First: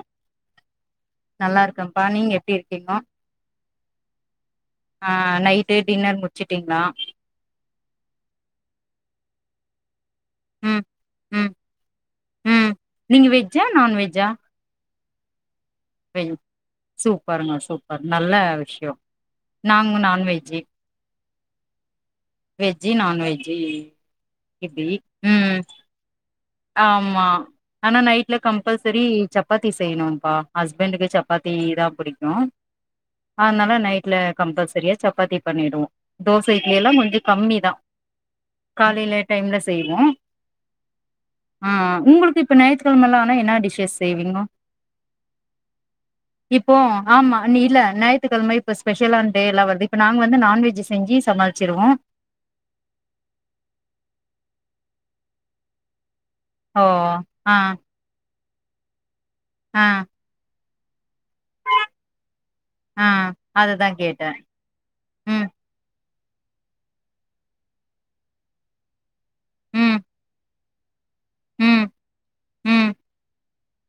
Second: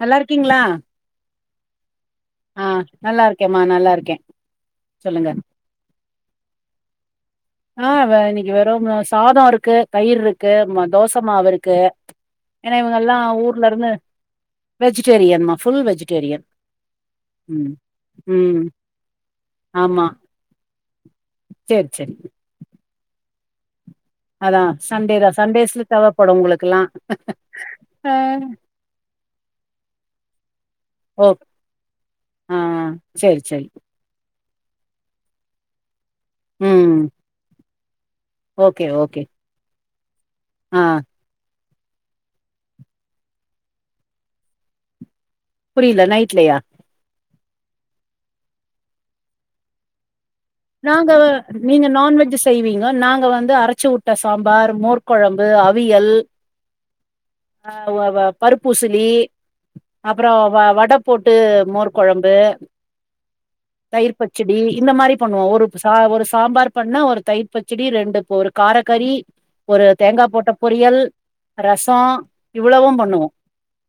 நல்லா இருக்கீங்களா நல்லா இருக்கங் ப்பா நீங்க எப்டி இருக்கீங்கோ மா நல்லா இருக்கே ஆ சொல்லுங்க நைட்டு டின்னர் முடுச்சுட்டீங்களா ஆ வே இன்னிக்கு வெறு சாதோ இருக்கு தயிர் இருக்கு ம் தோச மாவு ம் இருக்கு ம் ஏன்னா இவங்க எல்லா நீங்க வெஜ்ஜா ஊர்ல இருந்து வெஜிட்டேரியன் மா வென் சூப்பருங்க ம் சூப்பர் நல்ல ம் விஷ்யோ நாங்க நான்வெஜ்ஜி சேர் சேரி வெஜ்ஜி நான்வெஜ்ஜி அதா சண்டேதா சண்டேஸ்ல தேவப்படு உங்களுக் ஆமா ஆனா நைட்ல கம்பல் சரி சப்பாத்தி செய்யணுங்ப்பா ஹஸ்பண்டுக்கு ஓ சப்பாத்திதா புடிக்கு ஆ சேரி சேரி அதனால நைட்ல அ கம்பல் சரியா சப்பாத்தி பண்ணிடுவோ தோச இட்லியெல்லாங் ம் கொஞ்ச கம்மிதா ஓகே காலைல ஓகே டைம்ல செய் ம் ஆ ஆ உங்களுக்கு இப்ப ஞாயித்துக்கெழமைல்லா ஆனா என்ன டிஷ்சஸ் செய்வீங்கோ புரில நைட்லயா இப்போ ஆமா நீ இல்ல ஞாயித்துக்கெழம இப்போ எல்லா ஸ்பெஷலான் டே எல்லா வருது இப்ப நா நாங்க நீங்க நான்வெஜ்ஜி செய்வீங்க நாங்க வந்து அரச்சு வுட்ட சாம்பார் மோர் கொழம்பு அவியல் ஓ ஆ பருப்பூசிலி ஆ அப்புறோ வ வடக் போட்டு மோர் கொழம்பு ஆ அதுதா தயிர் கேட்டே பச்சடி இந்த மாரி ம் ஒரு சாம்பார் பண்ணா ஒரு தயிர் பச்சடி ரெண்டு ஒரு காரக்கறி ஒரு ம் தேங்காய் போட்ட பொரியல் ம் ரசோ ம் இவ்வளவும் பண்ணுவோ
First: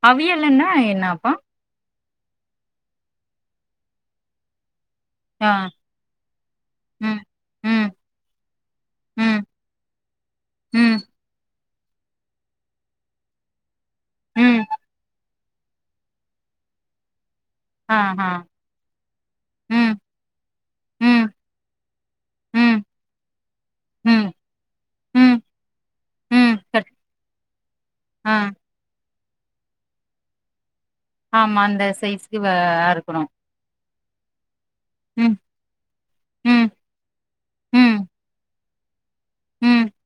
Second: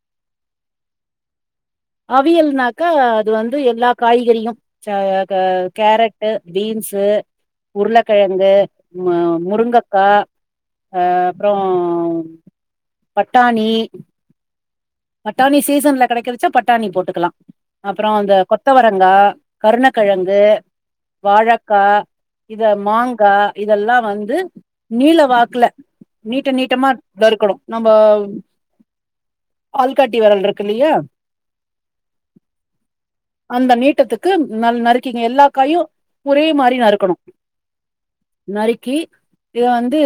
அவியல்ன்னா என்னப்பா அவியல்னாக்கா அது வந்து எல்லா காய்கறியு ஆ கேரட் பீன்ஸ்சு ம் ம் உருளக்கெழங்கு ம் முருங்கக்கா ம் அ அப்றோ அம் பட்டாணி ம் பட்டாணி சீசன்ல்ல கெடைக்கதுச்சா பட்டாணி போட்டுக்கலா ஆ அப்றோ ஆ அந்த கொத்தவரங்கா ம் கருணக்கெழங்கு ம் வாழக்கா இத ம் மாங்கா இதெல்லா ம் வந்து நீல ம் வாக்குல நீட்ட ம் கட் நீட்டமா நறுக்கணு நம்ம ஆ ஆள்காட்டி வெரல் இருக்கு இல்லயா ஆமா அந்த சைஸ்க்கு வ அறுக்கணு அந்த நீட்டத்துக்கு ந நறுக்கி ம் எல்லா காயு ஒரே ம் மாரி நறுக்கணு ம் நறு ஏ இ ம் வந்து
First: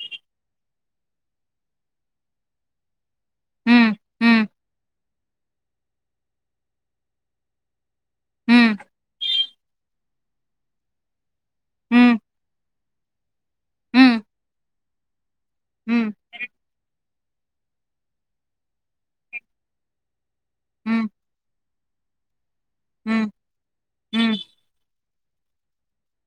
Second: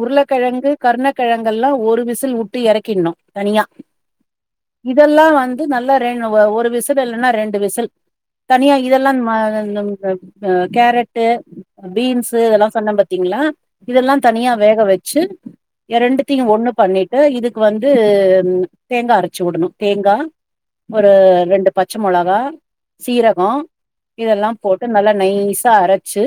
உருளக்கெழங்கு கருணக்கெழங்கெல்லா ஒரு விசில் விட்டு எறக்கிறனு தனியா ம் ம் இதெல்லா வந்து நல்லா ரெண்டுஒரு விசில் இல்லன்னா ரெண்டு விசில் ம் தனியா ம் இதெல்லா கேரட்டு பீன்ஸு இதெல்லா சொன்ன பாத்தீங்களா ம் இதெல்லா தனியா வேக வெச்சு ம் இரண்டுத்தியு ஒன்னு பண்ணிட்டு இதுக்கு வந்து தேங்கா அரச்சு விடணு தேங்கா ம் ஒரு ரெண்டு பச்ச மொளகா ம் சீரககோ ம் இதெல்லாம் போட்டு நல்லா நைசா அரச்சு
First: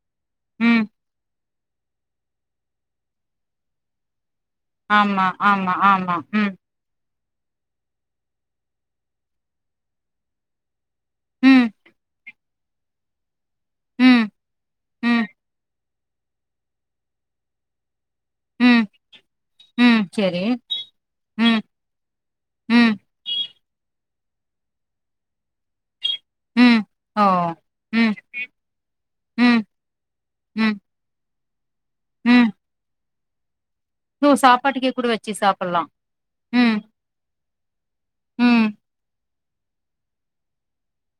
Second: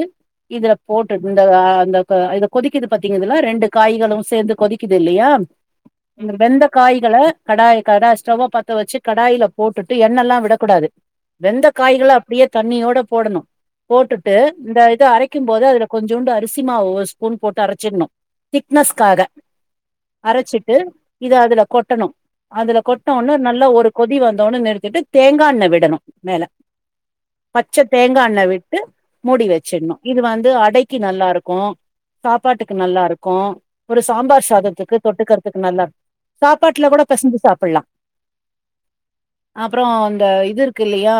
இதுல ம் போட்டு இந்த அந்த இது கொதிக்கது பாத்தீங்களா ரெண்டு காய்களும் சேந்து கொதிக்குது ஆமா இல்லையா ஆமா ஆமா இந்த உம் வெந்த காய்கள கடாய் ஸ்டவு பத்த வெச்சு கடாயில போட்டுட்டு எண்ணெல்லா விடக்கூடாது வெந்த ம் காய்கள அப்டியே தண்ணியோட போடணு ம் போட்டுட்டு இந்த இத ம் அரைக்கும் போதோ அதுல கொஞ்சோன்டு அரிசிமாவு ஒரு ஸ்பூன் போட்டு அரச்சிரணு ம் திக்னஸ்காக ம் சரி அரச்சிட்டு இத ம் அதுல அம் அதுல ம் கொட்ன ஒடனே நல்லா ஒரு கொதி வந்தோன்னே நிறுத்திட்டு தேங்காண்ணெ விடணு மேல ம் ஓ பச்ச ம் தேங்கா ல்ல விட்டு மூடி ம் வச்சிடணும் இது வந்து ம் அடைக்கு நல்லா இருக்கும் ம் சாப்பாட்டுக்கு நல்லா இருக்கும் ஒரு ஓ சாம்பார் சாப்பாட்டுக்கே சாதத்துக்கு கூட வச்சு தொட்டுகுறதுக்கு நல்லா சாப்பலாம் சாப்பாட்ல கூட பெசஞ்சு சாப்டலா உம் அப்றோ இந்த இது இருக்கு இல்லையா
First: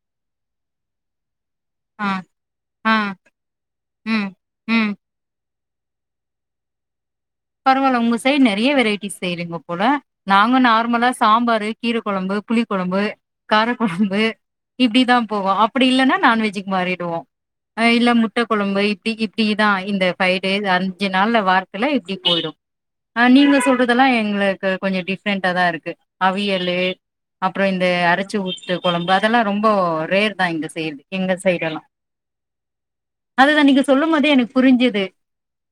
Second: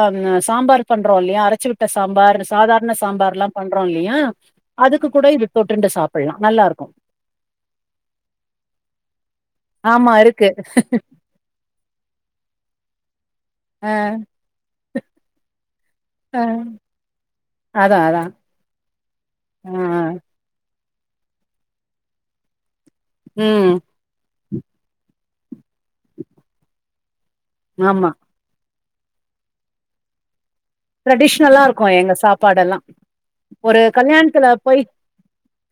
சாம்பார் பண்றோ இல்லயா அர ச்சி விட்ட ஆ சாம்பார் அந்த ஆ சாதாரண சாம்பார்லாம் பண்றோம் இல்லையா ம் ம் அதுக்கு கூட இது தொட்டுண்டு சாப்லா நல்லா இருக்கும் பரவாயில்ல உங்க சைடு நறையா வெரைட்டிஸ் செய்யிறங்கோ போல ஆமா இருக்கு நாங்க நார்மலா சாம்பாரு கீர கொழம்பு புளி கொழம்பு அ காரகொழம்பு இப்டிதா போவு அப் அப்டி இல்லனா நான்வெஜிக்கு மாறிடுவோ ஆ அதா இல்ல அதா முட்ட கொழம்பு வைத் திக்கு இப்டியேதா ஆ இந்த பைவ் டேஸ் அந் கொஞ்ச நால்ல வாரத்துல இப் டி போயிடும் ஆ நீங்க ம் சொல்றதெல்லா எங்கள க கொஞ்ச டிப்ரெண்ட்டா தா இருக்கு அவியலு அப்பறோ இந்த ஆமா அரைச்சி ஊத்த கொழம்பு அதெல்லா ரொம்ப ரேர் தான் இங்க செய்றது எங்க ட்ரெடிஷ்னலா சைடெல்லா இருக்கும் எங்க சாப்பாடெல்லா அதுதா ஒரு நீங்க சொல்லும் போதே கல்யாணத்துல எனக்கு போயி புரிஞ்சுது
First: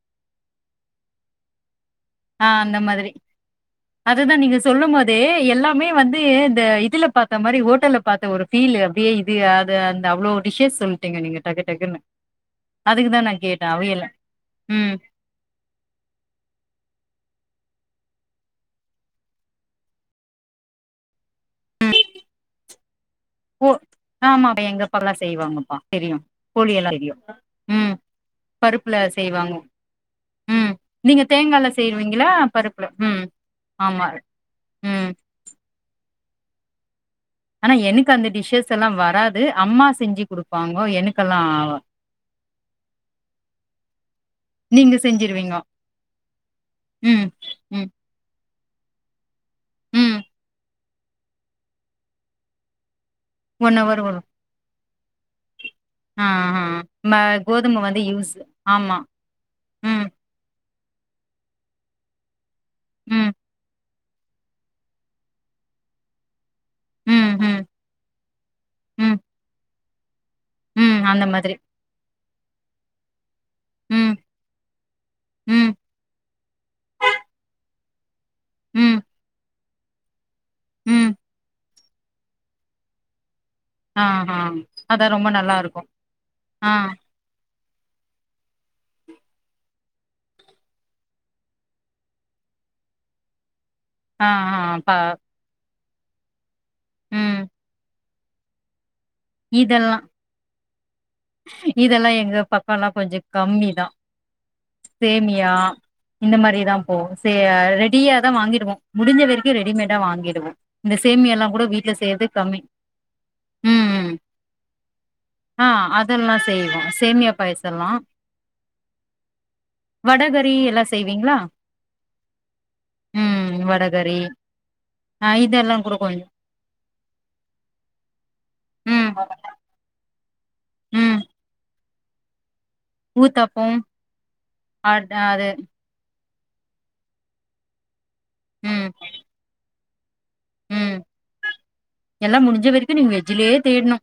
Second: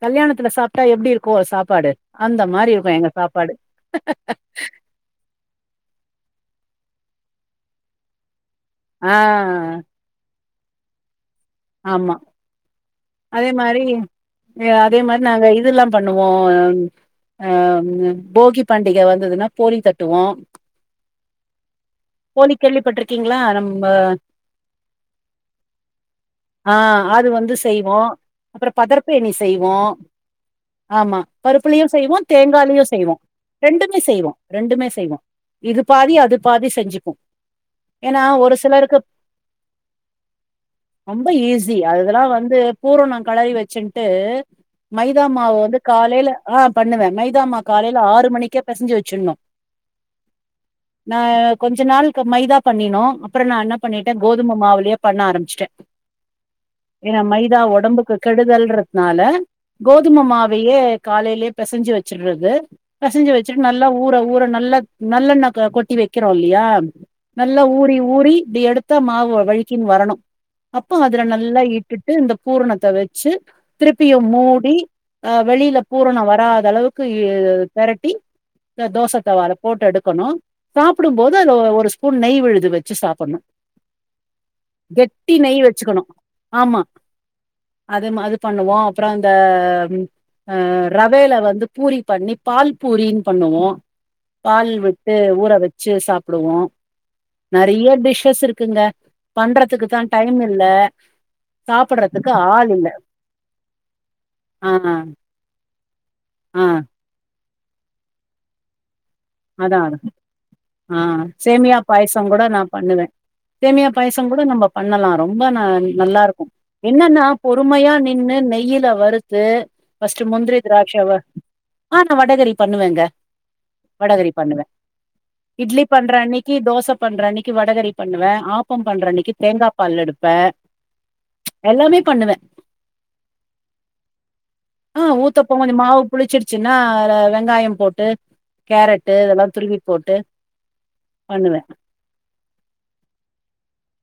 கல்யாணத்துல சாப்ட்டா எப்படி இருக் கோ சாப்பாடு அந்த ஆ மாரி இருக்கும் எங்க மாதிரி சாப்பாடு அதுதா நீங்க சொல்லும் போதே எல்லாமே வந்து இந்த இதுல பாத்த மாரி ஹோட்டல பாத்த ஒரு ஃபீலு அப்டியே ஆ இது அத அந்த அவ்ளோ டிஷ்ஷே சொல்ட்டீங்க நீங்க டக்கு டக்குன்னு ஆமா அதுக்குதா நா அதே கேட்டே மாரி அவியல ம் அதே மாரி நாங்க இதுல்லா பண்ணுவோ ஆ ஆ போகி பண்டிக வந்ததுன்னா போலி தட்டுவோ போலி கள்ளி ஓ ஆமா எங்க அப்பாலா செய்வாங்கப்பா தெரியும் ஆ அது வந்து செய்வோ அப்புறம் பருப்புல பதர்பேணி செய்வாங்க செய்வோ ம் ஆமா நீங்க தேங்கால பருப்புலயு செய்வோ செய்வீங்களா தேங்காலயு பருப்புல செய்வோ ம் ரெண்டுமே ஆமா செய்வோ ரெண்டுமே ம் செய்வோ இது பாத் பதி அது பாதி செஞ்சிபோ ஆனா எனக்கு அந்த டிஷ்ஷஷெல்லா வராது அம்மா செஞ்சு கொடுபாங்க ரொம்ப ஈசி அதெல்லா வந்து பூரனோ கலறி வச்சின்ட்டு நீங்க மைதா மாவ செஞ்சிருவீங்க வந்து காலயில ஆ பண்ணுவே ம் மைதாமா ம் காலயில ஆறு மணிக்கே பெசஞ்சி வச்சினு ம் நா கொஞ்ச நாள்க்கு மைதா பணினோ அப்புறோ நா என்ன ஒன் ஹவர் பண்ணிட்ட வரு கோதும மாவளியே பண்ண ஆரம்பிச்சுட்டே ஆ ஆ ம ஏன்னா மைதா கோதும வந்து உடம்புக்கு யூஸ் ஆமா கெடுதல்றதுனால ம் கோதுமமாவையே காலையிலயே பெசஞ்சி வச்சறது ம் பெசஞ்சு வச்சுட்டு நல்லா ஊற ஊற நல்லா நல்லெண்ண கொட்டி வைக்கிறோம்ல்ல யா ம் நல்லா ம் ஊறி ஊறி இப்டி எடுத்தா ம் மாவு வழிக்கீன்னு வரணு அப்போ ம் அதுல அந்த மாதிரி நல்லா இட்டுட்டு இந்த பூரணத்த இத வச்சு ம் திருப்பியு மூடி அ ம் வெளியில பூரணோ வராத அளவுக்கு இ இ திரட்டி இந்த ம் தோச தவால போட்டு எடுக்கணு சாப்பிடு ம் போது அது ஒ ஒரு ஸ்பூன் நெய் விழுது வச்சு சாப்பிடணு ஆ ஆ அத ரொம்ப குட்டி நல்லா நெய் இருக்கு வச்சுக்கணு ஆ ஆமா அது அது பண்ணுவோ அப்புறோ அந்த அ ரவைல வந்து பூரி பண்ணி பால் பூரினு பண்ணுவோ ஆ ஆ பால் பா விட்டு ஊற வச் வச்சு சாப்பிடுவோ ம் நெறைய டிஷ் ஸ் இருக்குங்க பண்றதுக்கு இதெல்லா தா இல்ல இதெல்லா சாப்பிடுறதுக்கு எங்க ஆள் பக்கல்லா இல்ல கொஞ்சோ கம்மிதா ஆ சேமியா இந்த ஆ மாதிரிதா அதா போவு ரெடியா தா வாங்கிடுவோ முடிஞ்ச வரைக்கு அதா ரெடிமேடா வாங்கிடுவோ இந்த ஆ சேமியால்லா கூட சேமியா வீட்ல செய்யறதே பாயசம் கம்மி ம்ம் இப்ப நம்ம பண்ணலா ரொம்ப ந நல்லா இருக்கு செய்வோ என்னன்னா சேமியா பாயசல்லா பொறுமையா நின்னு நெயில வறுத்து ஃபஸ்ட் வடகறி முந்திரி எல்லா திராட்ச வ செய்வீங்களா ஆ நா வடகறி பண்ணுவேங்க வடகறி பண்ணுவே ஆ இதெல்லா இட்லி கூட பண்ற கொஞ்சோ அன்னைக்கு தோச பண்ற அன்னைக்கு வடகறி பண்ணுவே ஆப்பம் ம் பண்றன்னைக்கு தேங்கா பால் எடு பே ம் எல்லாமே பண்ணுவே ஊத்தப்பம் அ ஆ அது ஊத்தப்போ கொஞ்சோ மாவு புளிச்சிடுச்சுன்னா வெங்காயம் போட்டு ம் கேரட்டு இதெல்லா துறுவி போட்டு ம் பண்ணுவே எல்லா முடிஞ்ச வரைக்கு நீங்க வெஜ்ஜிலேயே தேடணு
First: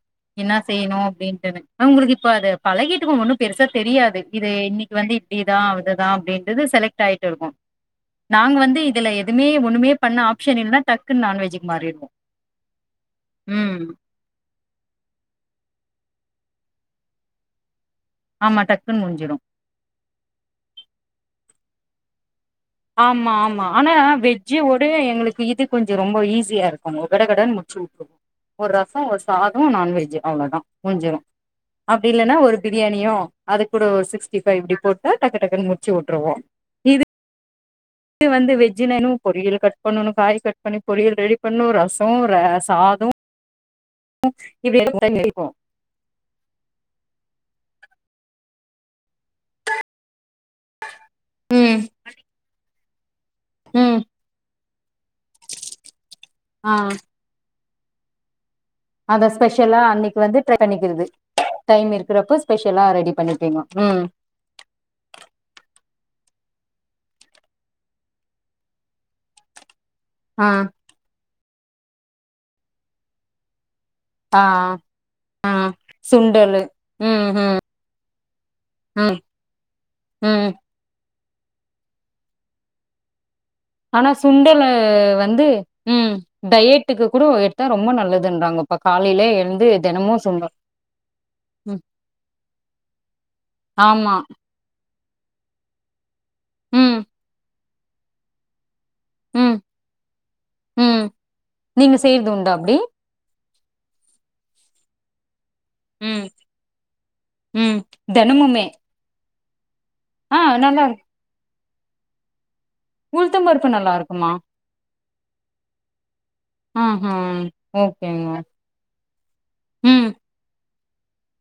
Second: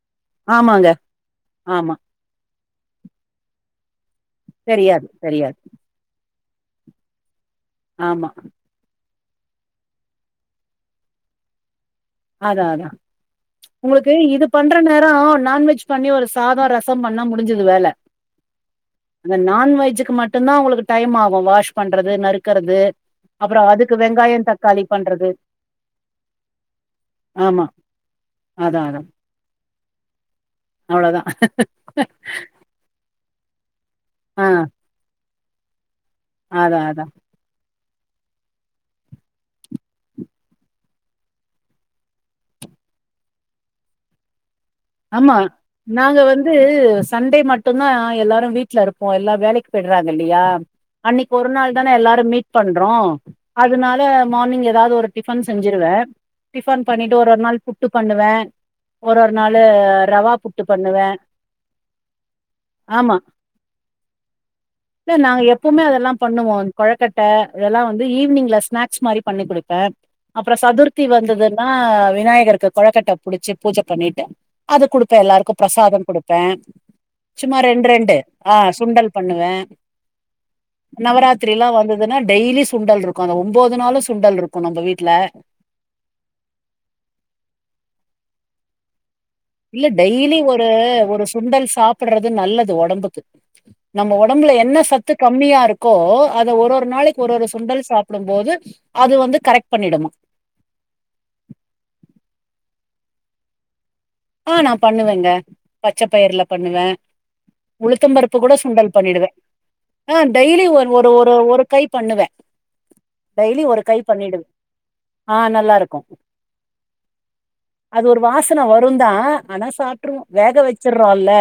என்னா ஆமாங்க செய்யணு அப்டிட்டு ஆமா உங்களுக்கு இப்ப அது பழகிட்டுக்கு ஒண்ணு பெருசா தெரியாதே இது இன்னைக்கு தெரியாது வந்து தெரியாது இப்டிதா இதுதா அப்டின்னு இது செலக்ட் ஆயிட்டு இருக்கு ஆமா நாங்க வந்து இதுல எதுமே ஒண்ணுமே பண்ண ஆப்ஷன் இல்ல டக்குனு நான்வெஜ்ஜீக்கு மாறிடுவோ அதா அதா ம் உங்களுக்கு இது பண்ற நேரோ நான்வெஜ் பண்ணி ஒரு சாதோ ரசோ பண்ணா முடிஞ்சுது வேல ஆமா டக்குன்னு அந்த முடிஞ்சிடு நான்வஜ்ஜுக்கு மட்டும்தா உங்களுக்கு டைம் ஆகு வாஷ் பண்றது நருக் ஆமா ஆமா ஆனா தக்காளி வெஜ்ஜீவோட பண்றது எங்களுக்கு இது கொஞ்ச ரொம்ப ஈஸியா இருக்கு ண்ணுவோ கட கடன்ன்னு ஆமா முடிச்சி வுட்ருவோ ஒரு அதா ரசோ அதா ஒரு சாதம் உ நான்வெஜ்ஜு அவ்ளோதா முஞ்சுரு அவ்ளோதா அப்டி இல்லன்னா ஒரு பிரியாணியோ அது கூட ஒரு சிக்ஸ்டி ஆ ஃபை இப்டி போட்டா டக்கு டக்குனு முடி முடிச்சு வுட்டுருவோ அதா இது அதா வந்து வெஜ்ஜுவேனு பொரியல் கட் பண்ணணு காய் கட் பண்ணி பொரியல் ரெடி பண்ணு ரசோ ர சாதோ இப்டி ஆமா இருக்கு நாங்க வந்து சண்டே மட் மட்டுந்தா எல்லாரு வீட்ல இருப்போ எல்லாரு வேலைக்கு போயிடுறாங்க இல்லையா அன்னிக் ஒரு நாள் ம் தான எல்லாரும் மீட் பண் அப்புறோ ம் அதனால மார்னிங் எதாவது ஒரு டிஃபன் செஞ்சுருவ டிஃபன் பண்ணிட்டு ஒரு நாள் புட் புட்டு பண்ணுவ அதா ஸ்பெஷ் ட்டெல்லா அன்னிக்கு வந்து ட்ரை பண்ணிக்குறது பண்ணுவே டைம் இருக்குறப்ப ஸ்பெஷலா ஆமா ரெடி பண்ணிக்கணு ம் எல்லாம் பண்ணுவோ கொழக்கட்ட இதெல்லா வந்து ஈவினிங்ல ஸ்நேக்ஸ் மாரி பண்ணி குடுப்ப ஆ அப்புறோ சதுர்த்தி வந்ததுங் நா விநாயிகருக்கு கொலக்கட்ட புடுச்சு பூஜ பண்ணிட்டு ஆ அது குடுப்ப எல்லாருக்கு பிரசாதோ குடுப்ப சுண்டலு ம் ம் சும்மா ரெண்டு ரெண்டு ஆ சுண்டல் ம் பண்ணுவ ம் நவராத் திரி எல்லா வந்ததுன்னா டெய்லி சுண்டல் இருக்கு அந்த ஒம்போது நாளு ஆனா சுண்டல் சுண்டல இருக்கு நம்ம வீட்ல வந்து ம் டயட்டுக்கு கூட எடுத்தா ரொம்ப நல்லதுன்றாங்க பக்கார் இல்ல டெய்லி ஒரு ஒரு சுண்டல் ம் சாப்புடுறது நல்லது ஒடம்புக்கு நம்ப ஆமா ஒடம்புல என்ன சத் சத்து கம்மியா இருக்கோ அத ஒரு ஒரு ம் நாளைக்கு ஒரு ஒரு சுண்டல் சாப்புடும் போது அது வந்து ம் கரெக்ட் பண்ணிடுமா ம் நீங்க செய்றது உண்டா அப்டி ஆ நா பண்ணுவேங்க பச்ச ம் பயிருல பண்ணுவ ம் உளுத்தம் பருப்பு கூட தெனமுமே சுண்டல் பண்ணிடுவ ஆ டெய்லி நல்லா ஒர் இருக்கு ஒரு ஒரு ஒரு கை பண்ணுவ உளுத்தம் டெய்லி பருப்பு ஒரு நல்லா கை இருக்குமா பண்ணிடுவ் ஆ நல்லா இருக்கு ஆஹா ஓகேங்க ந்தா ஆனா ம் சாப்புடுவோ வேக வேக வெச்சுறோல்ல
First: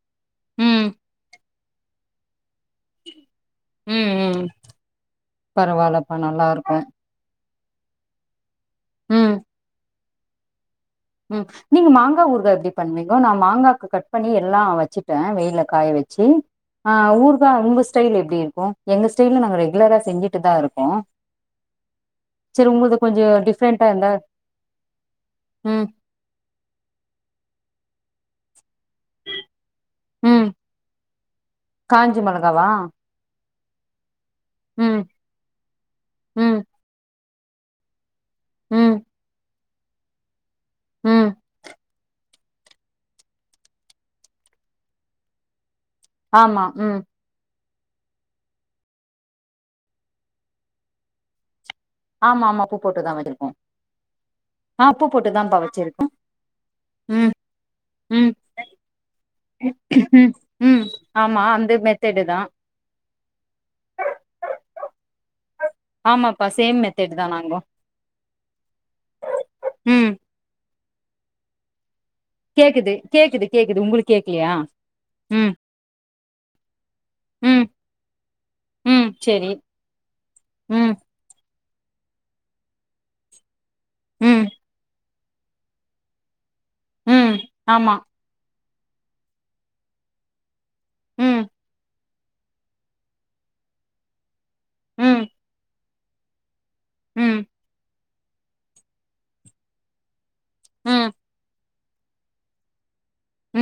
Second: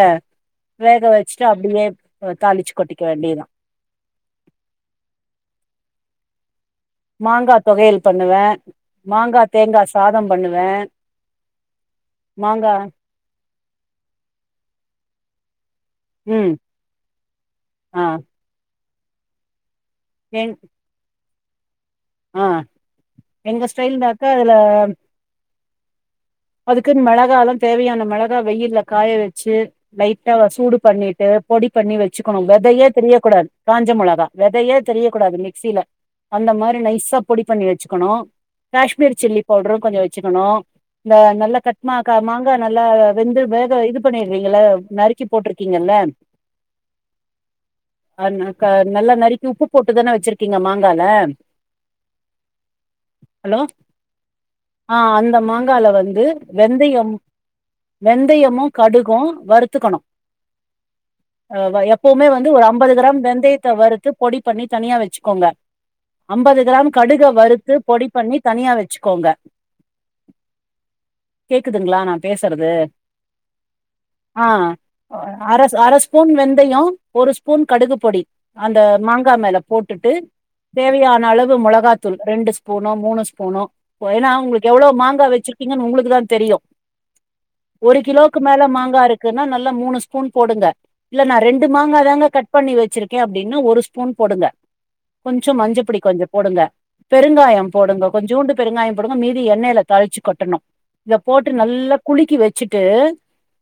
ம் வேக வெச்சுட்டு அப்டியே தாளிச்சு கொட்டிக்க வேண்டிதா ம் அப்ப நல்லா இருக்கு மாங்கா தொவையல் பண்ணுவே ம் மாங்கா தேங்காஸ் சாதம் பண்ணுவே ம் நீங்க மாங்காஊருகா எப்பிடி மாங்கா பண்ணுவீங்கோ நா மாங்காக்கு கட் பண்ணி எல்லா வச்சிட்டே வெ காய வச்சி ம் ஆ ஊருக்கா உங்கு ஆ ஸ்டைல் எப்பிடி இருக்கு எங்க ஸ்டைல்ல நாங்க ரெ ல்லரா செஞ்சிட்டுதா எங் இருக்கோ ஆ செரி உங்கள்து கொஞ்சோ எங்க டிஃப்ரெண்டா இருந்தா ஸ்டைல்ந்தாக்கா அதுல ம் அதுக்கு மிளகாலா தேவையான மிளகா வெயில்ல காய வச்சி லைட்டா ம் சூடு பண்ணிட்டு பொடி பண்ணி காஞ்ச வச்சுக்கணு மொளகாவா வெதையே தெரியக்க கூடாது காஞ்சமொளகா வெதயே ம் தெரியக்க கூடாது மிக்சியில அந்த ம் மாரி நைசப் பொடி பண்ணி வச்சுக்கணு ம் காஷ்மீர் சில்லி பவுடரு கொஞ்சோ வச்சுக்கணு இந்த ம் நல்ல கட்மாக்க மாங்கா நல்லா வெந்து வேக இது பண்ணிரிவீங்கல்ல நறுக்கி போட்டிருக்கே ஆமா ம் அ ந க நல்லா நறுக்கி உப்பு போட்டுதான வச்சிருக்கீங்க மாங்கால ஆமா ஆமா உப்பு போட்டுதா வச்சிருக்கோ ஹலோ ஆ உப்பு போட்டுதா பா வ ங்காள வந்து வெந்தயம் ம் வெந்தயமு கடுகு வருதுக்கணு ம் ம் ஆமா அந்த அ மெத்தேடு எப்பவுமே வ தா ஒரு அம்பது கிராம் வெந்தயத்த வறுத்து பொடி பண்ணி தனியா வச்சி க்கோங்க ஆமாப்பா அம்பது சேம் கிராம் மெத்தேடு தா கடுகடுக நாங்கோ வறுத்து பொடி பண்ணி தனியா வச்சுக்கோங்க ம் கேக்குதுங்களா நா பேசுறது கேக்குது கேக்குது கேக்குது உங்களுக்கு ஆ கேக்கலையா ம் அரஸ் அரஸ்பூன் வெந்தயோ ஒரு ம் ஸ்பூன் கடுகுப்பொடி அந்த ம் மாங்கா சேரி மேல போட்டுட்டு ம் தேவையான அளவு மொள காத்தூள் ரெண்டு ஸ்பூனோ மூணு ஸ்பூனோ போ ஏன்னா ம் உங்களுக்கு எவ்ளோ மாங் க்கா வச்சு பிங்கன்னு உங்களுக்குதா தெரியு ம் ஆமா ஒரு கிலோக்கு மேல மாங் ங்கா இருக்குன்னா நல்லா மூணு ஸ்பூன் போடுங்க இல்ல நா ம் ரெண்டு மாங்கா தாங்க கட் பண்ணி வச்சிருக்கே அப்படின்னா ஒரு ஸ்பூன் போடுங்க ம் கொஞ்சோ மஞ்ச பொடி கொஞ்சம் போடுங்க ம் பெருங்காயம் போடுங்க கொஞ்சோண்டு பெருங்காயம் போடுங்க மீதி எண்ணெயில தாளிச்சு ட்டனும் ம் இத போட்டு நல்லா குளிக்கி வச்சிட்டு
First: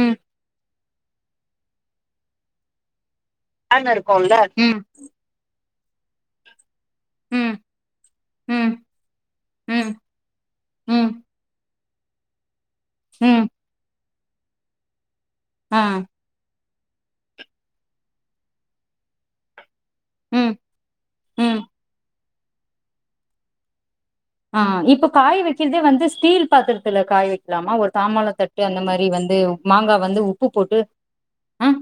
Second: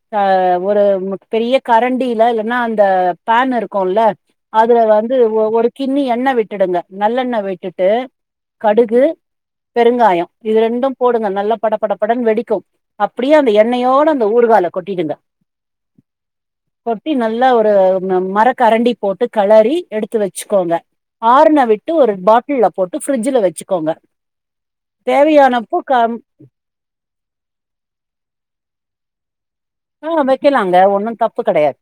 ம் தா ஒரு உங்க பெரிய கரண்டியில இல்லன்னா அந்த பேன் இருக்கும் இல்ல இருக்குல்ல ம் அதுல வந்து ஒரு கிண்ணி எண்ண விட்டுடுங்க நல்லெண்ண ம் விட்டுட்டு ம் கடுகு ம் பெருங்காயம் இது ரெண்டும் ம் போடுங்க நல்லா படப் படப் படன் வெடிக்கும் அப்டியே ம் அந்த எண்ணையோட அந்த ல ஊருக்காய்ல கொட்டிடுங்க ஆ கொட்டி நல்லா ஒரு மரக்கரண்டி போட்டு களறி எடுத்து ம் வச்சுக்கோங்க ம் ஆறுன விட்டு ஒரு பாட் டில்ல போட்டு ஃப்ரிட்ஜில வச்சிக்கோங்க ஆ இப்ப காய வைக்கிறதே வந்து ஸ்டீல் பாத்திரத்துல காய வைக்கலாமா ஒரு தாமாள தட்டு அந்த மாரி வந்து மாங்கா ஆ வந்து உப்பு வைக்கலாங்க போட்டு ஒன்னும் தப்பு ஆ கெடையாது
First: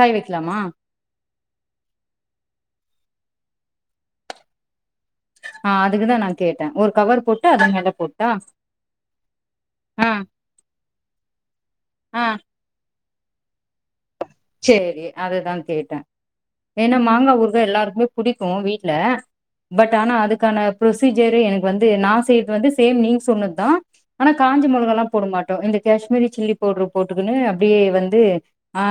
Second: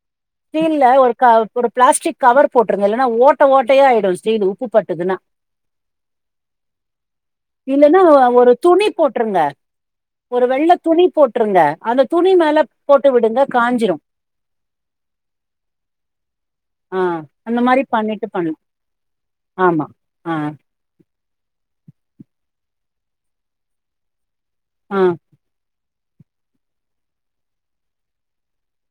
காய் வைக்கலாமா ஸ்டீல ஒரு கவ் ஒரு பிளாஸ்டிக் கவர் போட்டுருங்க இல்லன்னா ஓட் ட்ட ஓட்டையா ஆயிடும் ஸ்டீல் உப்பு பட்டுதுன்னா ஆ அதுக்குதா நா கேட்டே ஒரு கவர் போட்டு அது மேல இல்லன்னா ஒ போட்டா ஒரு துணி போட்டுருங்க ஆ ஒரு வெள்ள துணி போட்டுருங்க அந்த ஆ துணி மேல போட்டு விடுங்க காஞ்சிரும் சரி அதுதான் கேட்டன் ஏன்னா ஆ மாங்கா அந்த ஊருகா மாரி எல்லாருக்குமே பண்ணிட்டு பண்லா பிடிக்கும் வீட்ல ஆமா பட் ஆனா ஆ அதுக்கான ப்ரொசீஜர் எனக்கு வந்து நா செய்றது வந்து சேம் நீங்க சொன்னதான் ஆனா காஞ்ச ஆ மொளகலாம் போட மாட்டோம் இந்த கேஷ்மீரி சில்லி பவுடரு போட்டுக்கன்னு அப்டே வந்து ஆ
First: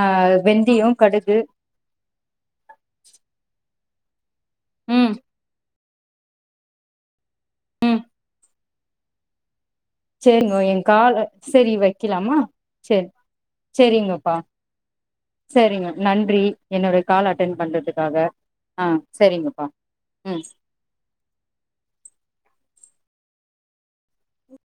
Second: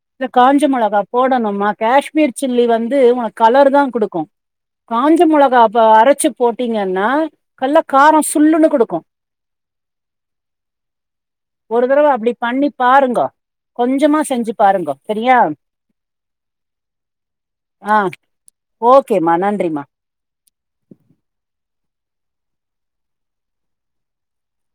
[unintelligible] வெந்தயோ மிளகா கடுகு போடணும்மா காஷ்மீர் சில்லி வந்து உனக் கலர் [unintelligible] தா குடுக்கு ம் காஞ்ச மொளகா இப்ப அரைச்சு போட்டீங்கன்னா நல்லா காரோ சுல்லுன்னு குடுக்கு சேரிங்கோ எ கால சேரி ஒரு தடவ அப்டி வைக்கலாமா பண்ணி சேரி பாருங்கோ கொஞ்சமா சேரிங்கப்பா செஞ்சு பாருங்கோ சரியா சேரிங்க நன்றி என்னோடைய கால் அட்டன் ஆ பண்றதுக்காக ஆ ஓகேமா சேரிங்கப்பா நன்றிமா உ